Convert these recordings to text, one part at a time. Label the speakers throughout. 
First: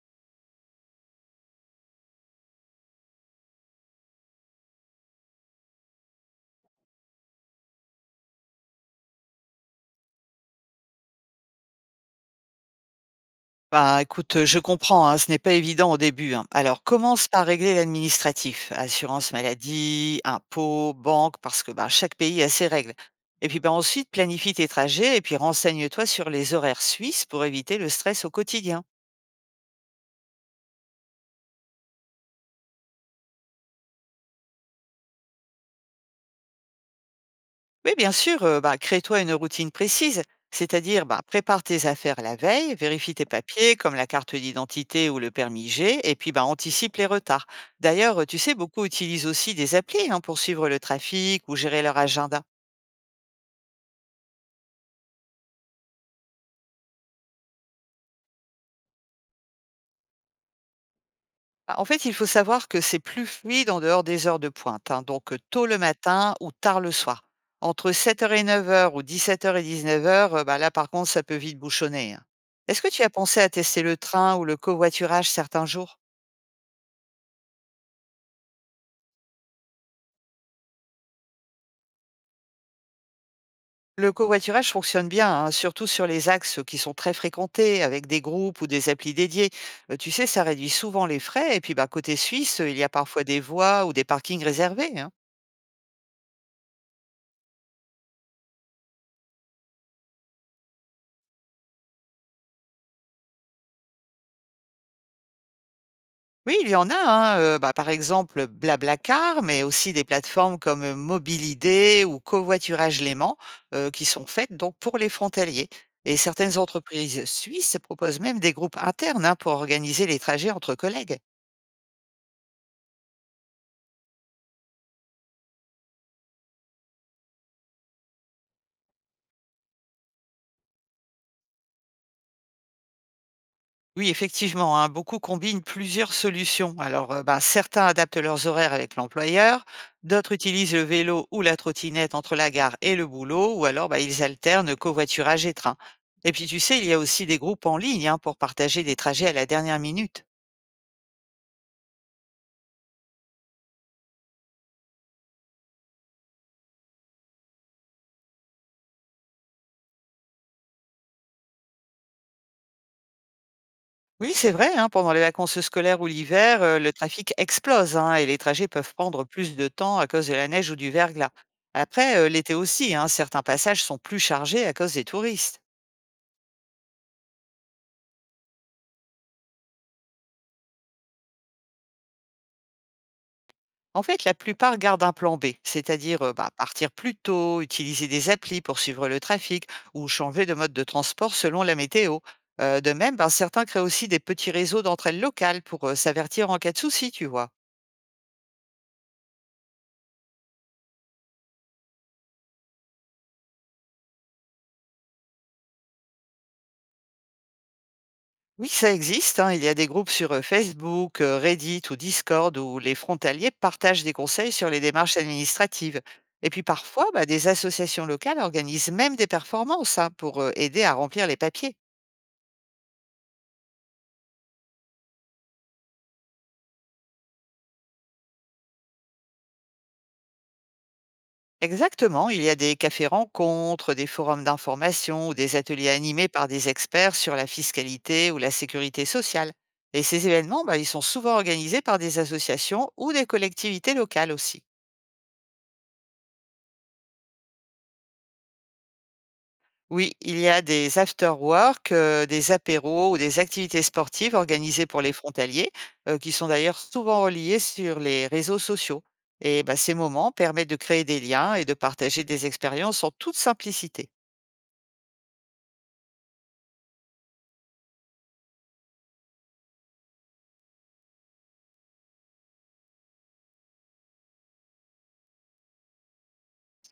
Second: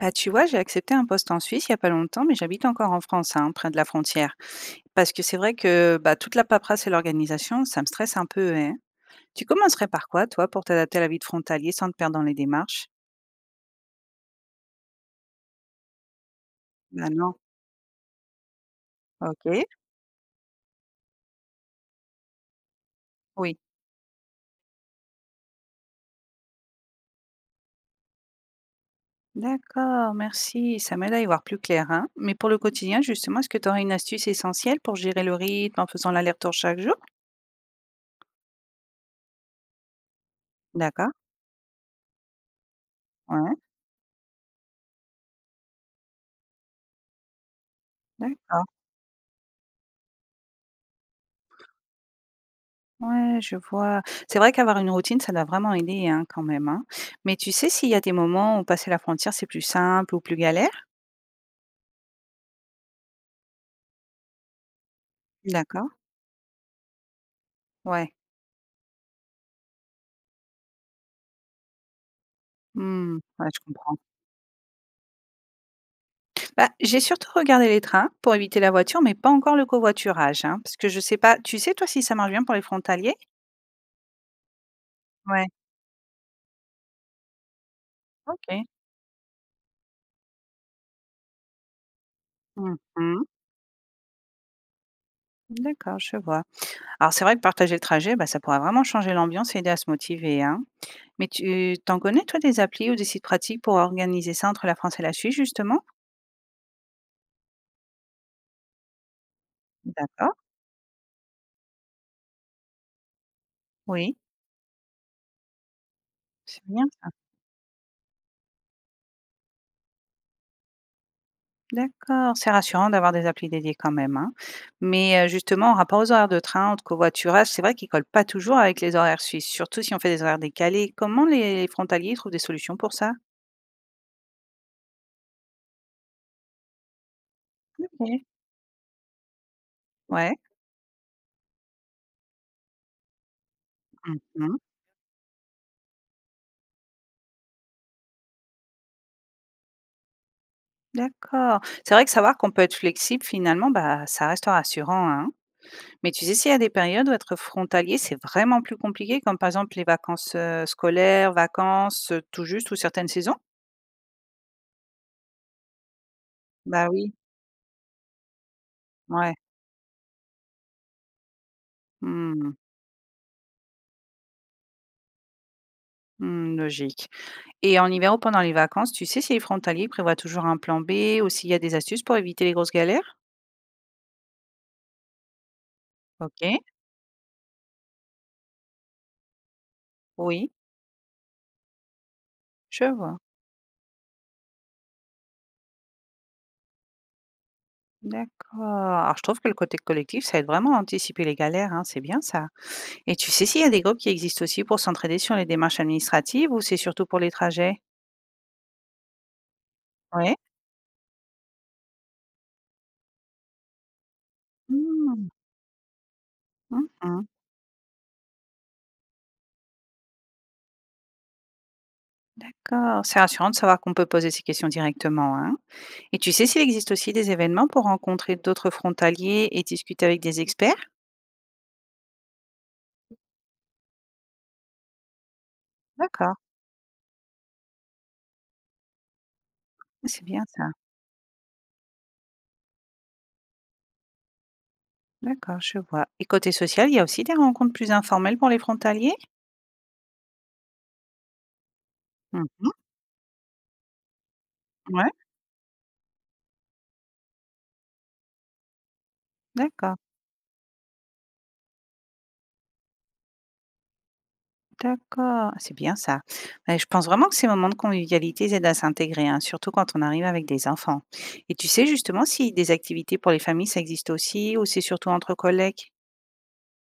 Speaker 1: Bah, tu vois, j'ai accepté un poste en Suisse il y a pas longtemps, mais j'habite encore en France, hein, près de la frontière. Parce que c'est vrai que bah, toute la paperasse et l'organisation, ça me stresse un peu, hein. Tu commencerais par quoi, toi, pour t'adapter à la vie de frontalier sans te perdre dans les démarches?
Speaker 2: Bah, écoute, je comprends, hein, ce n'est pas évident au début, hein. Alors
Speaker 1: Bah
Speaker 2: commence
Speaker 1: non.
Speaker 2: par régler l'administratif, assurance
Speaker 1: Ok.
Speaker 2: maladie, impôts, banque, parce que, bah, chaque pays a ses règles. Et puis,
Speaker 1: Oui.
Speaker 2: bah, ensuite planifie tes trajets et puis renseigne-toi sur les horaires suisses pour éviter le stress au quotidien.
Speaker 1: D'accord, merci. Ça m'aide à y voir plus clair, hein. Mais pour le quotidien, justement, est-ce que tu aurais une astuce essentielle pour gérer le rythme en faisant l'aller-retour chaque jour?
Speaker 2: Oui, bien sûr, bah, crée-toi une routine précise, c'est-à-dire,
Speaker 1: D'accord.
Speaker 2: bah, prépare tes affaires la veille, vérifie tes
Speaker 1: Ouais.
Speaker 2: papiers comme la carte d'identité ou le permis G et puis, bah, anticipe les retards. D'ailleurs, tu sais,
Speaker 1: D'accord.
Speaker 2: beaucoup utilisent aussi des applis, hein, pour suivre le trafic ou gérer leur agenda.
Speaker 1: Ouais, je vois. C'est vrai qu'avoir une routine, ça doit vraiment aider, hein, quand même, hein. Mais tu sais s'il y a des moments où passer la frontière, c'est plus simple ou plus galère?
Speaker 2: Bah, en fait, il faut savoir que c'est plus fluide en dehors des heures de pointe, hein, donc tôt le
Speaker 1: D'accord.
Speaker 2: matin ou tard le soir. Entre
Speaker 1: Ouais.
Speaker 2: sept heures et neuf heures ou dix-sept heures et 19:00, bah, là, par contre, ça peut vite bouchonner, hein. Est-ce que tu as
Speaker 1: Hmm,
Speaker 2: pensé à
Speaker 1: ouais, je
Speaker 2: tester le
Speaker 1: comprends.
Speaker 2: train ou le covoiturage certains jours?
Speaker 1: Bah, j'ai surtout regardé les trains pour éviter la voiture, mais pas encore le covoiturage, hein, parce que je sais pas. Tu sais, toi, si ça marche bien pour les frontaliers?
Speaker 2: Le covoiturage fonctionne bien,
Speaker 1: Ouais.
Speaker 2: hein, surtout sur les axes qui sont très fréquentés, avec des groupes ou
Speaker 1: Ok.
Speaker 2: des applis dédiés. Tu sais, ça réduit souvent les frais. Et puis, bah, côté suisse, il y a parfois
Speaker 1: Mhm.
Speaker 2: des voies ou des parkings réservés, hein.
Speaker 1: D'accord, je vois. Alors, c'est vrai que partager le trajet, bah, ça pourrait vraiment changer l'ambiance et aider à se motiver, hein. Mais tu t'en connais, toi, des applis ou des sites pratiques pour organiser ça entre la France et la Suisse, justement?
Speaker 2: Oui, il y en a, hein, bah, par exemple, Blablacar, mais aussi des
Speaker 1: D'accord,
Speaker 2: plateformes comme Mobilidé ou Covoiturage Léman, qui
Speaker 1: oui,
Speaker 2: sont faites donc pour les frontaliers. Et certaines
Speaker 1: c'est bien ça.
Speaker 2: entreprises suisses proposent même des groupes internes, hein, pour organiser les trajets entre collègues.
Speaker 1: D'accord, c'est rassurant d'avoir des applis dédiées quand même, hein. Mais, justement, en rapport aux horaires de train ou de covoiturage, c'est vrai qu'ils collent pas toujours avec les horaires suisses, surtout si on fait des horaires décalés. Comment les frontaliers trouvent des solutions pour ça?
Speaker 2: Oui, effectivement, hein, beaucoup combinent plusieurs solutions. Alors, ben, certains adaptent
Speaker 1: OK,
Speaker 2: leurs horaires avec l'employeur, d'autres
Speaker 1: ouais.
Speaker 2: utilisent le vélo ou la trottinette entre la gare et le boulot, ou alors ben, ils
Speaker 1: Mmh.
Speaker 2: alternent covoiturage et train. Et puis, tu sais, il y a aussi des groupes en ligne, hein, pour partager des trajets à la dernière minute.
Speaker 1: D'accord. C'est vrai que savoir qu'on peut être flexible finalement, bah, ça reste rassurant, hein. Mais tu sais s'il y a des périodes où être frontalier, c'est vraiment plus compliqué, comme par exemple les vacances, scolaires, vacances, tout juste ou certaines saisons?
Speaker 2: Oui, c'est vrai, hein, pendant les vacances scolaires ou l'hiver,
Speaker 1: Bah
Speaker 2: le
Speaker 1: oui,
Speaker 2: trafic explose, hein, et les trajets peuvent prendre
Speaker 1: ouais.
Speaker 2: plus de temps à cause de la neige ou du verglas. Après,
Speaker 1: Mmh.
Speaker 2: l'été aussi, hein, certains passages sont plus chargés à cause des touristes.
Speaker 1: Mmh, logique. Et en hiver ou pendant les vacances, tu sais si les frontaliers prévoient toujours un plan B ou s'il y a des astuces pour éviter les grosses galères?
Speaker 2: En fait, la plupart gardent un plan B, c'est-à-dire bah,
Speaker 1: OK,
Speaker 2: partir plus tôt, utiliser des applis pour suivre le trafic ou changer
Speaker 1: oui,
Speaker 2: de mode de transport selon la météo.
Speaker 1: je
Speaker 2: De même,
Speaker 1: vois.
Speaker 2: ben, certains créent aussi des petits réseaux d'entraide locales pour s'avertir en cas de souci, tu vois.
Speaker 1: D'accord. Alors je trouve que le côté collectif, ça aide vraiment à anticiper les galères, hein, c'est bien ça. Et tu sais s'il y a des groupes qui existent aussi pour s'entraider sur les démarches administratives ou c'est surtout pour les trajets?
Speaker 2: Oui, ça existe, hein. Il y a des groupes sur
Speaker 1: Ouais.
Speaker 2: Facebook, Reddit ou Discord où les frontaliers partagent des conseils sur les démarches
Speaker 1: Mmh.
Speaker 2: administratives. Et puis
Speaker 1: Mmh
Speaker 2: parfois,
Speaker 1: mh.
Speaker 2: bah, des associations locales organisent même des performances, hein, pour aider à remplir les papiers.
Speaker 1: D'accord, c'est rassurant de savoir qu'on peut poser ces questions directement, hein. Et tu sais s'il existe aussi des événements pour rencontrer d'autres frontaliers et discuter avec des experts?
Speaker 2: Exactement, il y a des cafés-rencontres, des forums d'information ou des ateliers animés
Speaker 1: D'accord.
Speaker 2: par des experts sur la fiscalité ou la sécurité sociale. Et
Speaker 1: Ah, c'est
Speaker 2: ces
Speaker 1: bien
Speaker 2: événements,
Speaker 1: ça.
Speaker 2: bah, ils sont souvent organisés par des associations ou des collectivités locales aussi.
Speaker 1: D'accord, je vois. Et côté social, il y a aussi des rencontres plus informelles pour les frontaliers?
Speaker 2: Oui, il y a des after-work, des
Speaker 1: Mmh.
Speaker 2: apéros ou des activités sportives organisées pour
Speaker 1: Ouais,
Speaker 2: les frontaliers, qui sont d'ailleurs souvent reliées sur les réseaux sociaux. Et bah, ces
Speaker 1: d'accord,
Speaker 2: moments permettent de créer des liens et de partager des expériences en toute simplicité.
Speaker 1: d'accord. C'est bien ça. Bah, je pense vraiment que ces moments de convivialité, ils aident à s'intégrer, hein, surtout quand on arrive avec des enfants. Et tu sais justement si des activités pour les familles, ça existe aussi ou c'est surtout entre collègues?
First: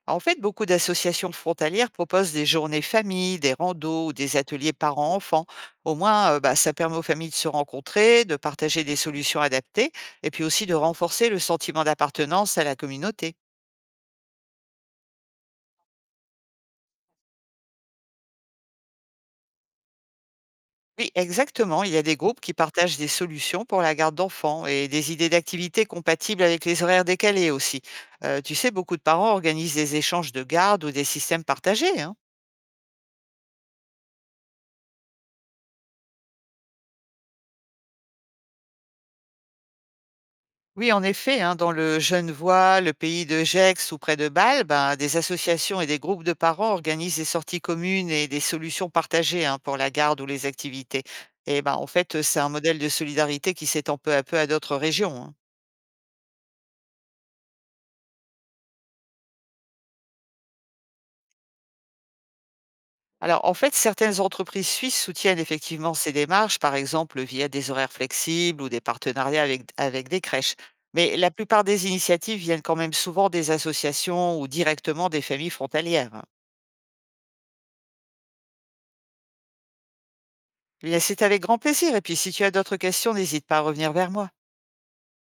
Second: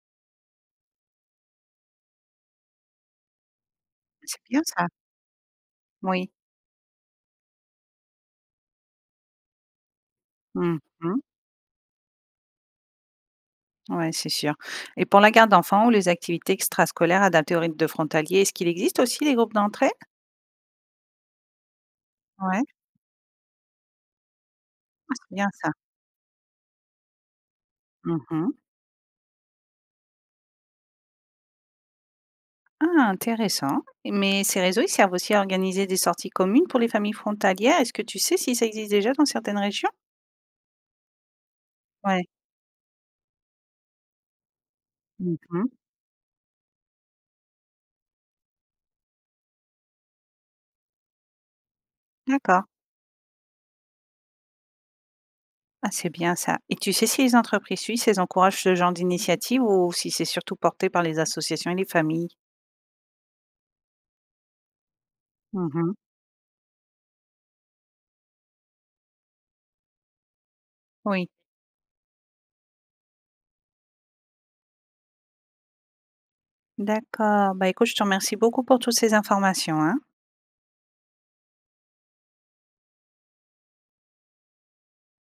Speaker 2: En fait, beaucoup d'associations frontalières proposent des journées famille, des randos ou des
Speaker 1: C'est bien
Speaker 2: ateliers
Speaker 1: ça.
Speaker 2: parents-enfants. Au moins,
Speaker 1: Oui.
Speaker 2: bah, ça permet aux familles de se rencontrer, de partager des solutions adaptées et puis aussi de
Speaker 1: Mmh.
Speaker 2: renforcer le sentiment d'appartenance à la communauté.
Speaker 1: Ouais, c'est sûr. Et pour la garde d'enfants ou les activités extrascolaires adaptées au rythme de frontaliers, est-ce qu'il existe aussi les groupes d'entrée?
Speaker 2: Oui, exactement. Il y a des groupes qui
Speaker 1: Ouais.
Speaker 2: partagent des solutions pour la garde d'enfants et des
Speaker 1: Ah,
Speaker 2: idées
Speaker 1: c'est bien ça.
Speaker 2: d'activités compatibles avec les horaires décalés aussi. Tu
Speaker 1: Mmh.
Speaker 2: sais, beaucoup de parents organisent des échanges de garde ou des systèmes partagés, hein.
Speaker 1: Ah intéressant, mais ces réseaux, ils servent aussi à organiser des sorties communes pour les familles frontalières. Est-ce que tu sais si ça existe déjà dans certaines régions?
Speaker 2: Oui, en effet, hein, dans le
Speaker 1: Ouais.
Speaker 2: Genevois, le pays de Gex ou près de Bâle, ben, des
Speaker 1: Mmh.
Speaker 2: associations et des groupes de parents organisent des sorties communes et des solutions partagées, hein, pour la garde ou les activités. Et ben, en fait, c'est un
Speaker 1: D'accord.
Speaker 2: modèle de solidarité qui s'étend peu à peu à d'autres régions, hein.
Speaker 1: Ah, c'est bien ça. Et tu sais si les entreprises suisses, elles encouragent ce genre d'initiative ou si c'est surtout porté par les associations et les familles?
Speaker 2: Alors, en fait, certaines entreprises suisses soutiennent
Speaker 1: Mmh
Speaker 2: effectivement
Speaker 1: mh.
Speaker 2: ces démarches, par exemple via des horaires flexibles ou des partenariats avec, des crèches. Mais
Speaker 1: Oui,
Speaker 2: la plupart des initiatives viennent quand même souvent des associations ou directement des familles frontalières, hein.
Speaker 1: d'accord. Bah, écoute, je te remercie beaucoup pour toutes ces informations, hein.
Speaker 2: Mais, c'est avec grand plaisir et puis si tu as d'autres questions, n'hésite pas à revenir vers moi.